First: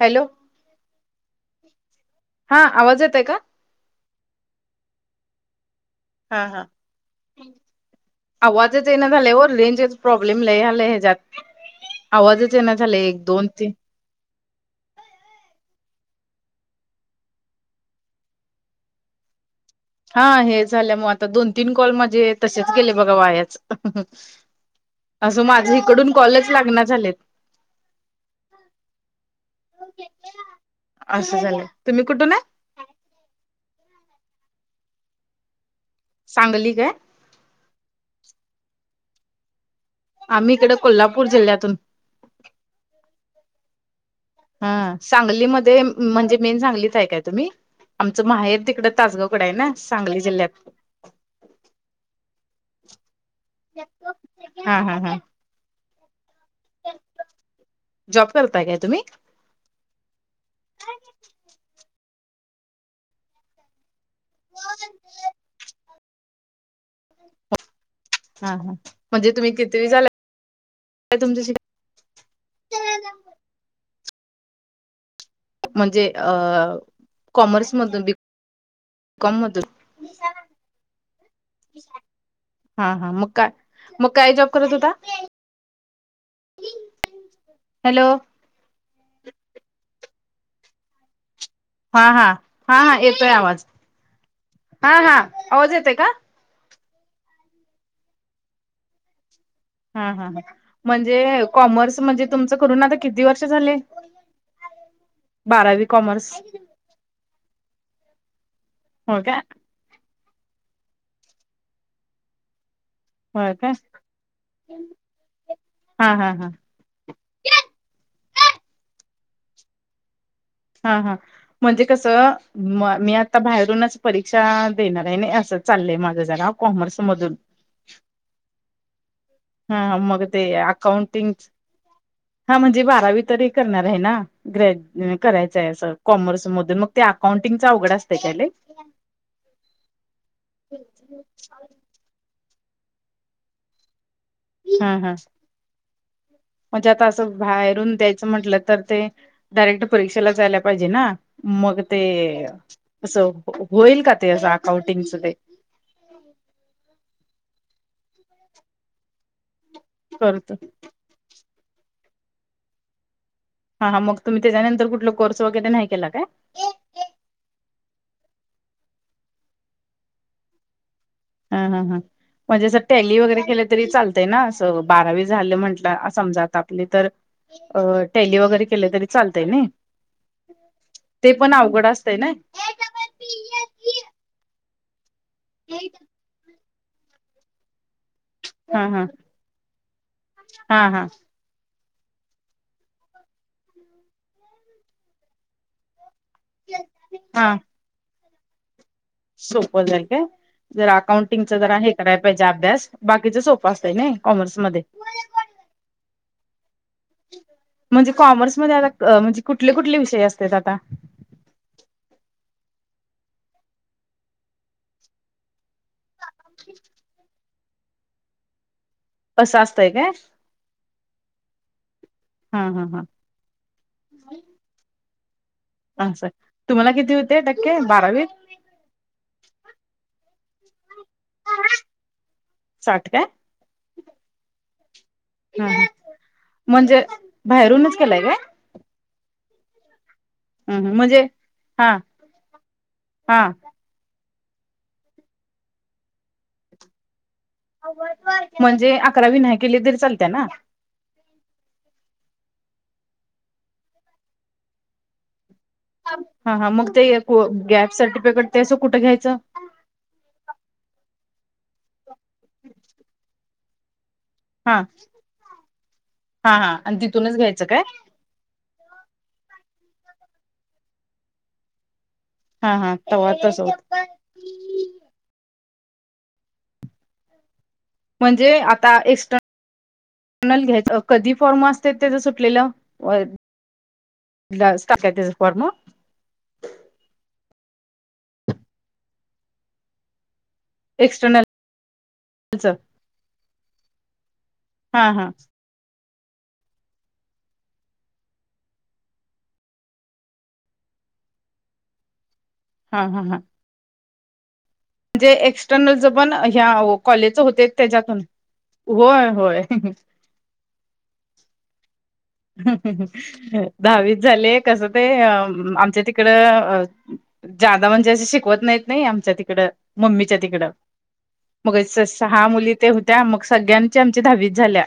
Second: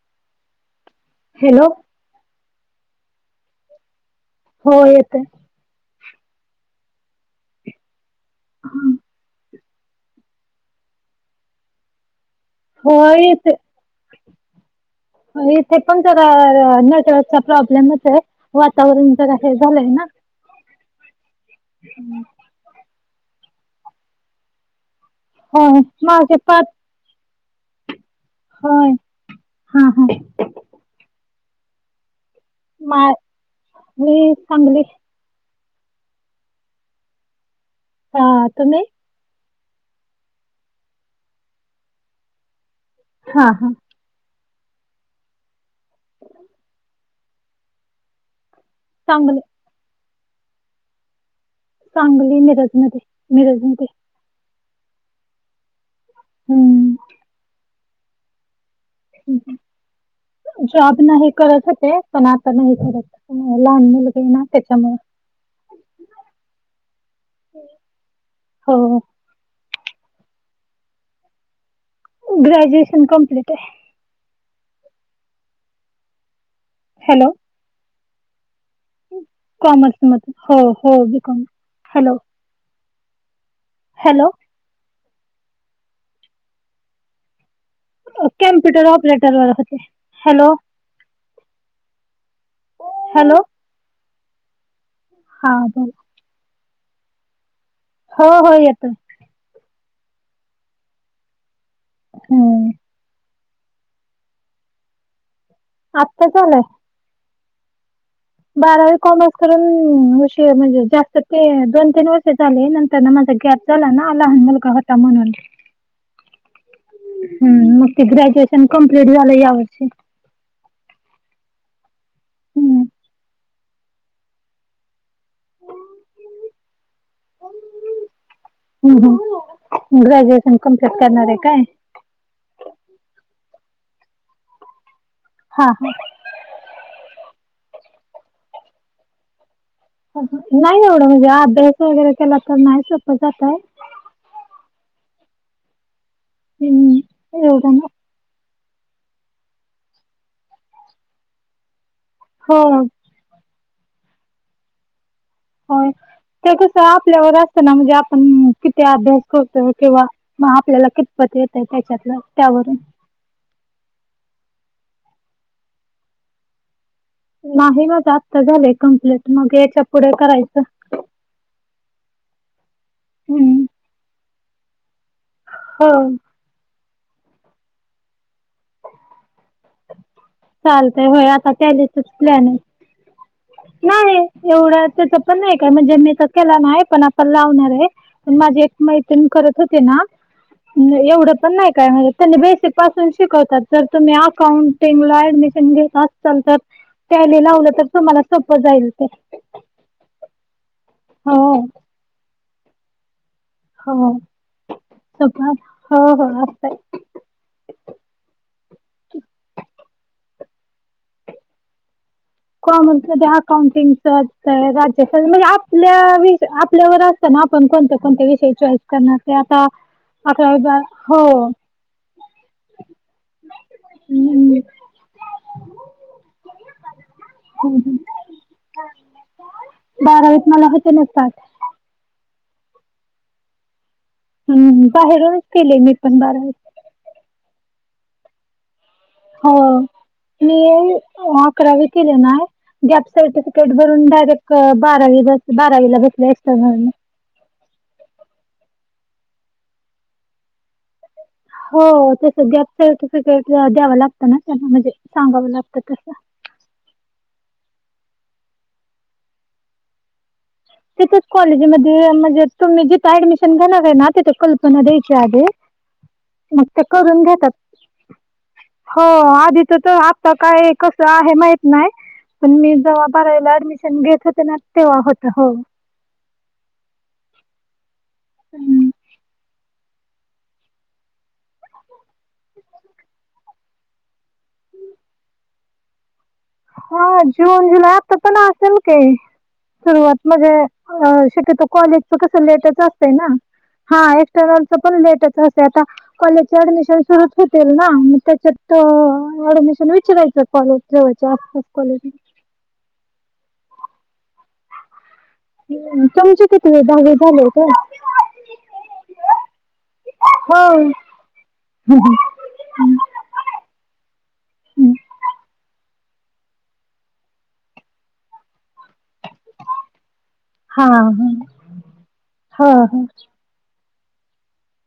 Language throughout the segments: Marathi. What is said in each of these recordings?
हॅलो! हॅलो! हा आवाज येत आहे का? हो येते. हा हा आवाजच ना झालेवर रेंज प्रॉब्लेम ल आला हच्यात आवाजच आहे ना हो झाला एक दोन येते ती इथे पण ज नेटवर्कचा प्रॉब्लेमच आहे वर ज हे झालंय हा हे झाल्या मग आता दोन तीन कॉल माझे तसेच गेले बघा वायाच. असं माझ होय इकडून माझे कॉलच पाच लागणार झालेत. होय. हां हां असं झालय तुम्ही कुठून आहे? मा मी चांगली. सांगली काय? हा तुम्ही? आम्ही इकडे कोल्हापूर जिल्ह्यातून हा हा. हा सांगलीमध्ये म्हणजे मेन सांगलीतऐ काय तुम्ही आमचं माहेर तिकड तासगाव सांगली कड आहे ना सांगली जिल्ह्यात सांगली मिरजमध्ये मिरजमध्ये हा हा हा. हम्म‌. जॉब करताय काय तुम्ही? जॉब नाही करत होते पण आता नाही करत लहान मुलं ना त्याच्यामु हा हा म्हणजे तुम्ही किती झाला तुम शिक ग्रॅज्युएशन कम्प्लीट आहे म्हणजे अ हॅलो कॉमर्स म कॉमर्स म हो हो बिकॉम हॅलो हा हा मुका हॅलो मुकाय जो होता हॅलो कम्प्युटर ऑपरेटर व होते हॅलो हा हा हा हा येतोय हॅलो आवाज हा हा आवाज येते का हो हो येतो हा हा म्हणजे कॉमर्स म्हणजे तुमच हम्म. करून आता किती वर्ष झाले बारावी आत्ता कॉमर्स झालंय बारावी हो कॉमर्स का करून म्हणजे जास्त ते दोन तीन वाज झाले नंतर ना माझा हो ग्याप का झाला ना लहान मुलगा होता म्हणून हा हा हा हम् मग ते ग्रॅज्युएशन कमप्लीट झालं यावर्षी हा हा म्हणजे कस हम्म म मी आता बाहेरूनच परीक्षा देणार आहे नाही असं चाललंय माझं जरा कॉमर्स मधून हम् ह हा मग ते ग्रॅज्युएशन कम्प्लीट करणार अकाउंटिंग आहे काय हा म्हणजे बारावी तरी करणार आहे ना ग्रॅज हा करायचंय हा. असं कॉमर्स मधून मग ते अकाउंटिंगचा उघड असते त्याला नाही एवढं म्हणजे अभ्यास वगैरे केला तर नाही सोपं जातय हा हा म्हणजे हम्म आता असं एवढं ना बाहेरून द्यायचं म्हंटलं तर ते डायरेक्ट परीक्षेला जायला पाहिजे ना मग ते हो असं होईल का ते अस अकाउंटिंग सुधे होय ते कस आपल्यावर असत ना म्हणजे आपण किती अभ्यास करतोय किंवा करत मग आपल्याला कितपत येत आहे त्याच्यातलं त्यावरून हा हा मग तुम्ही त्याच्यानंतर कुठला कोर्स वगैरे नाही केला काय नाही म आत्ता झाले कमप्लीट मग याच्या पुढे करायचं ह ह ह म्हणजे अस टॅली वगैरे हम्म केलं तरी चालतय ना बारावी झालं हो म्हंटलं समज आपली तर अ टेली वगैरे केले तरी चालतय ना चालतय होय ते आता पण अवघड टॅलीचच असतय ना प्लॅन आहे. नाही एवढ त्याच पण नाही का म्हणजे मी तर केला नाही पण आपण लावणार आहे पण माझे एक हा हा मैत करत होते ना हा हा एवढं नाही काय म्हण त्यांनी बेसिक पासून शिकवतात जर तुम्ही अकाउंटिंगला ऍडमिशन घेत सतात त्यायले हा लावलं तर तुम्हाला सोपं जाईल ते सोपं जर का जर हो अकाउंटिंगच जरा हे करायला पाहिजे अभ्यास बाकीचं सोप नाही हो कॉमर्स म सगळं हो हो असतंय म्हणजे कॉमर्समध्येध्ये आता म्हणजे कुठले कुठले विषय असतात आता कॉमर्समध्ये अकाउंटिंगच असत राज्या म्हणजे आपल्या विष आपल्यावर असतं ना कोण कोणत्या कोण्या विषयी ते असं आता असतंय काय अकरा हो हा हा हम्म अस तुम्हाला किती होते टक्के बारावी बारावीस मला होते न पाठ साात का हम्म बाहेरूनच ह केले ह मी पण बारावी म्हणजे बाहेरूनच केलाय का हो, मी हम्म हम्म म्हणजे अकरावी हा केले ना गॅप हा सर्टिफिकेट भरून. डायरेक्ट बारावी ब बारावीला बसले असतेय म्हणून म्हणजे अकरावी नाही केली तरी चालत ना. हो, ते गॅप सर्टिफिकेट द्यावं लागतं ना. त्यांना म्हणजे सांगावं लागतं तर. हा, हा मग ते गॅप सर्टिफिकेट ते असं कुठं घ्यायचं? तिथच कॉलेजमध्ये म्हणजे तुम्ही जिथं ऍडमिशन घेणार आहे ना तिथं हा द्यायचे हा मग हा ते इथ आणि करून तिथूनच घेतात. घ्यायचं काय हो, आधीच तर आता काय कसं आहे माहित नाही. पण हा मी हा जव्हा तवा बारावीला तस होत ऍडमिशन घेत होते ना तेव्हा होतं हो. ह [inaudible] म्हणजे आता एक्स्टर्नल घ्यायचं. कधी फॉर्म असत्यात त्याचं सुटलेलं व टाकायच त्याच फॉर्म. हा जून जुलै आता पण असेल काय सुरुवात म्हणजे, एक्स्टर्नलच शक्यतो कॉलेज च कस लेटच असत ना. हा एक्सटर्नलच पण हा हा लेटच असत. ते आता कॉलेज ऍडमिशन सुरूच होतील. ना मग त्याच्यात ऍडमिशन विचारायचं कॉलेज तेन. चषास कवालेिटी [unintelligible] हा हा हा म्हणजे एक्सटर्नलच पण तुमची ह्या कितवी कॉलेजच झाली होते. का? त्याच्यातून होय होय. होम [unintelligible] हम ह दहावीच झाले. कस ते आमच्या ती कड जादा म्हणजे असे शिकवत नाहीत नाही आमच्या तिकडं. मम्मीच्या तिकडं हां, हां. मग सहा हो, मुली ते हो. होत्या मग, सगळ्यांची आमची दहावीच झाल्या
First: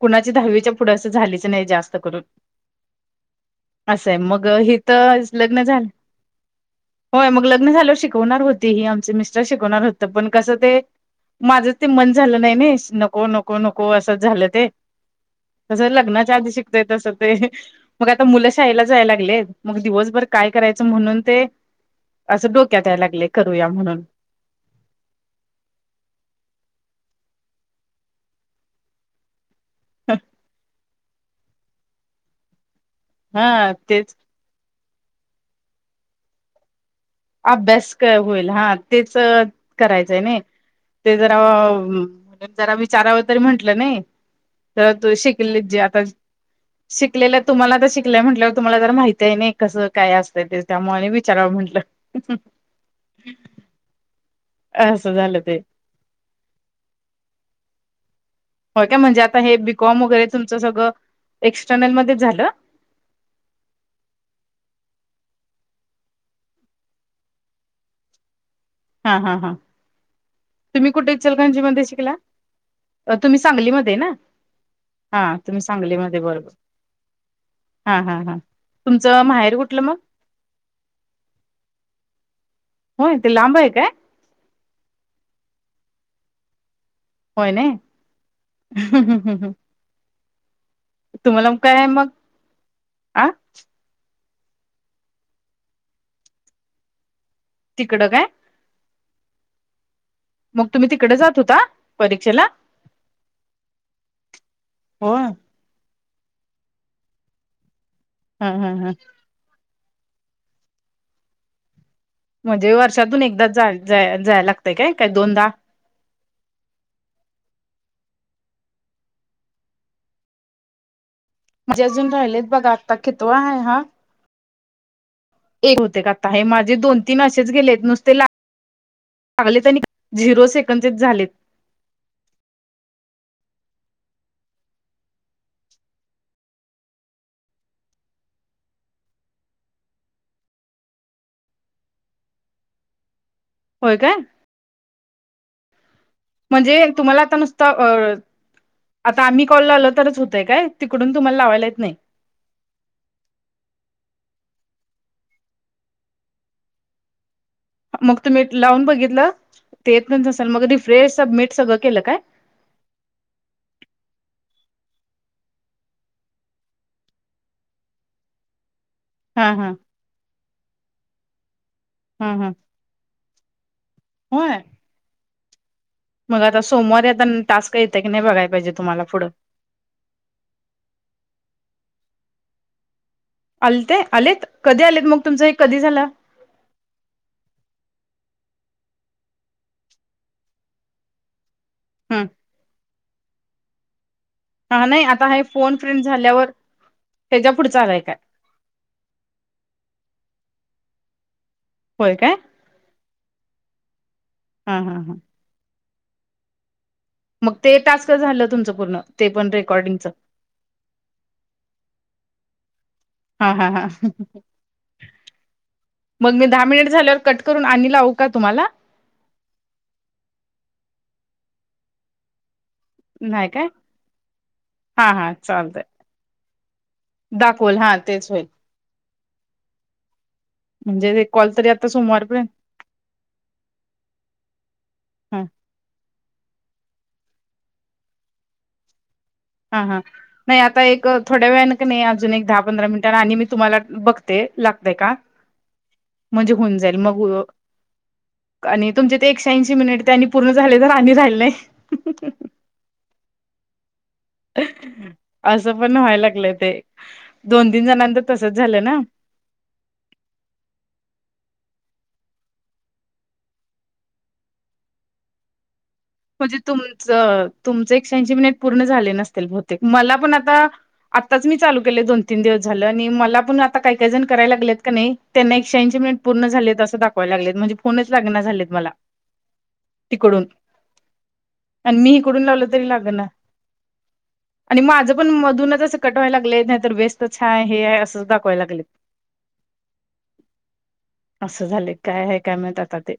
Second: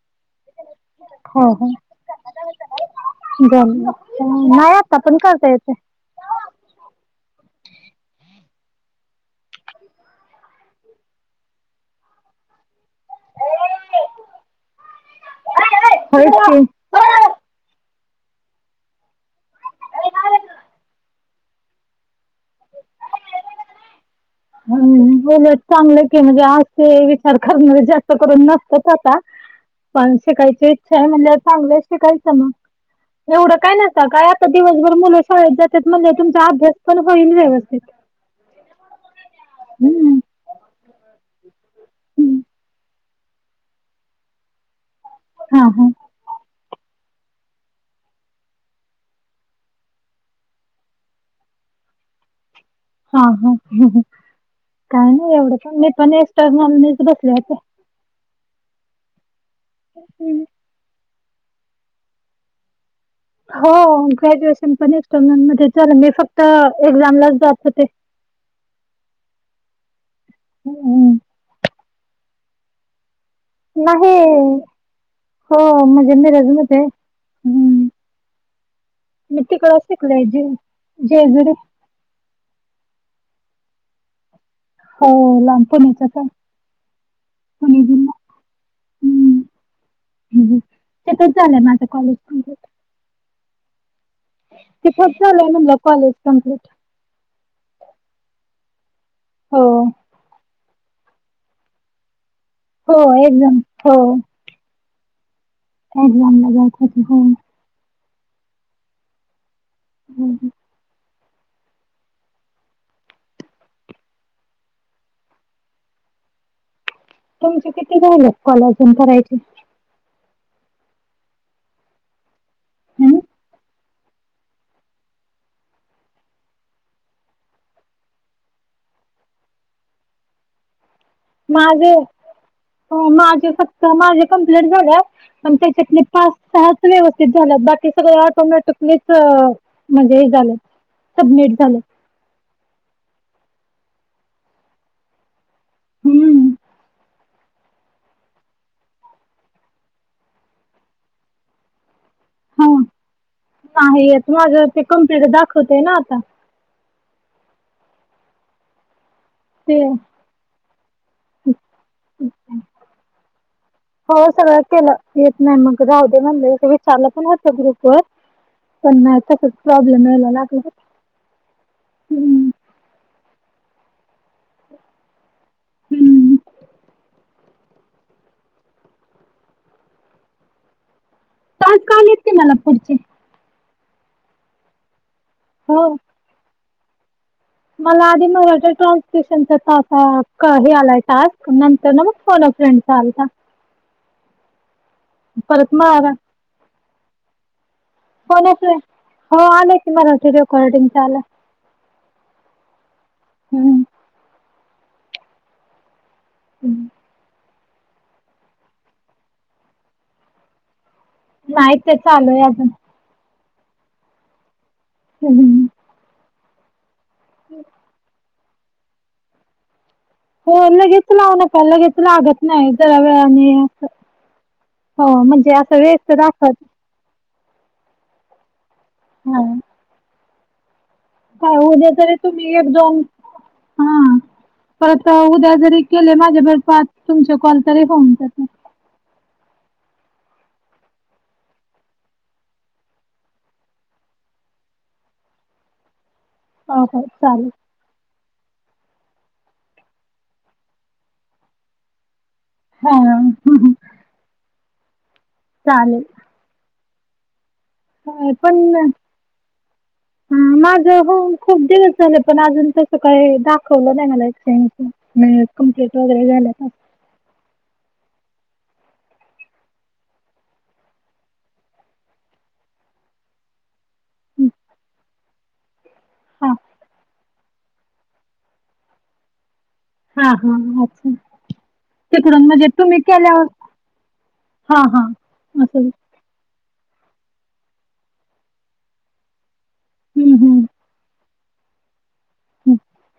कुणाची दहावीच्या पुढे अस झालीच हो, नाही. हो. जास्त करून, जमलं. असं आहे. मग नाही आता पण हितं करता लग्न येतंय. झालं. होय. मग लग्न झाल्यावर शिकवणार होती ह आमचे मिस्टर शिकवणार होत पण कसं ते, माझं ते मन झालं नाही ना. नको, नको, नको असं झालं ते कसं लग्न होय च्या आधी की. शिकतोय. तस ते, मग आता मुलं शाळेला जाय लागलेत मग दिवसभर काय करायचं म्हणून ते, असं डोक्यात यायला लागले करूया म्हणून. हम् हो ना चांगलं की म्हणजे आज ते विचार करनारे जास्त करून नसतच आता. ह [inaudible] पण शिकायची इच्छा आहे म्हटल्यावर. चांगल शिकायचं मग एवढं हा काय नस तेच काय दिवसभर मुले शाळेत जात्यात म्हणलावर तुमच अभ्यास. पण होईल व्यवस्थित. अभ्यास क होईल हा तेच हं. करायचंय नाही. ते जरा हं. म्ह जरा विचाराव तरी म्हंटलं नाही. तर तू शिकली हां, जी हां. आता शिकलेलं तुम्हाला तर शिकलंय म्हटलंवर तुम्हाला जर माहिती आहे. नाही कसं काय असतं. ते त्यामुळे विचारावं म्हटलं. अच्छा [unintelligible] हा ह काय असं नाही. झालं एवढं ते पण मी पण एक्सटर्न बसले आता. हो, काय म्हणजे आता हे बी कॉम वगैरे हं. तुमचं सगळं एक्सटर्नल मध्येच झालं. हो, ग्रॅज्युएशन पण एक्सटर्नल मध्ये झालं. मी फक्त एक्झामलाच जात होते. हा हा हा तुम्ही कुठे हं. इचलकरंजी मध्ये शिकला? अ तुम्ही सांगलीमध्ये ना नाही हा हो तुम्ही म्हणजे सांगलीमध्ये बरोबर. मिरजमध्ये हं. हा हा हा तुमचं मी माहेर तिकड कुठलं मग शिकलोय जे जेजुरीत. होय ते लांब आहे काय? हो, लांब पण होत पण. होय नाय. इथंच झालंय माझं काय मग कॉलेज. कम्प्लीट आ किती [unintelligible] म्हणलं कॉलेज कंप्लीट तिकडं काय? हो मग तुम्ही तिकडे जात होता, परीक्षेला? हो, एक्झाम हो होय एक्झामला [unintelligible] हा हा हा हम्म हम्म म्हणजे वर्षातून एकदा जा जायला लागतय काय, काय दोनदा? तुमचे किती झाले कॉल अजून करायचे. म्हणजे अजून राहिलेत बघा, आता हम्म कितवा आहे हा? एक होते का आता, हे माझे दोन तीन असेच गेलेत नुसते ला लागलेत आणि झिरो सेकंदचेच झालेत. माझे, हो माझे फक्त माझे कंप्लिट झाल्या. पण त्याच्यातले पाच सहाच व्यवस्थित झाल्यात, बाकी सगळे ऑटोमॅटिकलीच अ म्हणजे हे झालं, सबमिट झालं. होय काय? हम्म म्हणजे, तुम्हाला आता नुसतं अ आता आम्ही कॉल लावला तरच होतय काय, तिकडून तुम्हाला लावायला येत नाही? हा, नाही येत माझं ते कम्प्लेंट दाखवते ना आता. मग तुम्ही लावून बघितलं, ते येतच नसल मग रिफ्रेश, सबमिट सगळं केलं काय? [inaudible] हो सगळं केलं, येत नाही मग राहू दे म्हणलं, विचारलं पण होतं ग्रुपवर पण नाही, तसच हा हा प्रॉब्लेम यायला लागलाय. हम्म हम्म होय? हम्म मग आता सोमवारी आता टास्क येतं की नाही, बघाय पाहिजे तुम्हाला पुढं. टास्क आलेत की मला पुढचे. आलते आलेत, कधी आलेत मग तुमचं एक कधी हो झालं? मला आधी मग वाटलं ट्रान्सपेशन तास अ हे आलाय टास्क. नंतरन मग हम्म फोन अ फ्रेंड चा आलता. हा नाही आता हे परत फोन फ्रीन्ड मरा झाल्यावर, तेच्या पुढचा आलाय का? कोणाचय हो आलंय की मला ते रेकॉर्डिंगचं आलं. होय काय? हम्म हा हा हा [unintelligible] मग ते टास्क झालं तुमचं पूर्ण, ते पण रेकॉर्डिंगचं. नाही ते चालूय अजून. हा हा हा [unintelligible] मग मी दहा मिनिट झाल्यावर कट करून आणि लावू का तुम्हाला? हो लगेच लावू नका लगेच लागत नाही जरा वेळाने नाही काय असं, हो हा हा म्हणजे असं चालतंय व्यस्त दाखत दाखवल हा तेच होईल. हा म्हणजे ते कॉल काय आता उद्या तरी सोमवारपर्यंत तुम्ही एक दोन हा परत हा उद्या जरी केले माझ्या बरोबर पाच तुमचे कॉल तरी होऊन जातात. हा हा. नाही आता एक थोड्या वेळ न का नाही अजून एक दहा पंधरा मिनिटां आणि मी तुम्हाला बघते लागतय का? म्हणजे होऊन हो जाईल हो मग चालेल आणि तुमचे ते एकशेऐंशी मिनिट ते आणि पूर्ण झाले तर आणि राहिले नाही. हा असं पण चालेल व्हाय लागलं ते दोन तीन जणांच ह तसंच पण झालं ना [inaudible] ह माझ हो खूप दिवस झाले पण अजून तसं काही दाखवलं नाही मला एकशेऐंशी. कंप्लेट वगैरे झालं म्हणजे का. तुमचं एकशेऐंशी मिनिट पूर्ण झाले नसतील बहुतेक मला पण आता आत्ताच मी चालू केले दोन तीन दिवस झाले आणि मला पण काही काही जण कराय लागत का नाही त्यांना एकशऐंशी मिनिट पूर्ण हा झाले आहेत असं दाखवाय लागलेत म्हणजे फोनच लाग झालेत मला. हा तिकडून हा अच्छा. आणि मी इकडून तिकडून लावलं म्हणजे तरी तुम्ही लाग ना केल्यावर आणि हा हा माझ पण असं मधूनच कटवाय लागलेत नाही तर वेस्टच हाय हे आहे असंच दाखवायला लागलेत. हं, हं, असं झाले काय आहे काय हं. माहीत आता ते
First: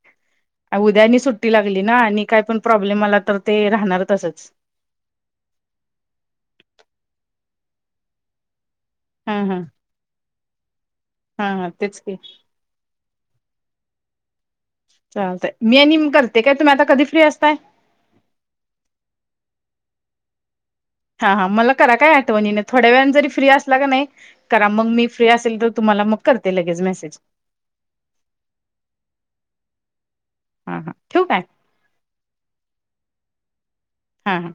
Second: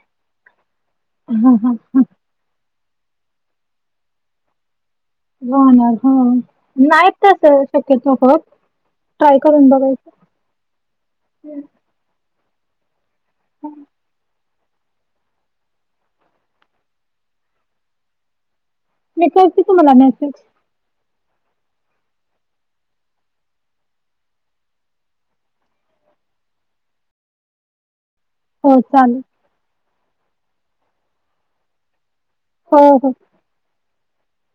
उद्यानी सुट्टी हां, हां, लागली ना हां. आणि काय पण प्रॉब्लेम आला तर ते राहणार तसंच. हो‌ ना हो नाही तस शक्यतो होत. हा ट्राय हा करून बघायचं. हा हा तेच की. हम् चालतय मी आणि करते काय तुम्ही आता कधी फ्री असताय? मी करते तुम्हाला मेसेज. हा हा मला करा काय आठवणीन थोड्या वेळ जरी फ्री असला का नाही करा मग मी फ्री असेल तर तुम्हाला मग करते लगेच मेसेज. हो चालेल. हा हा ठेवु काय हो हो हा ह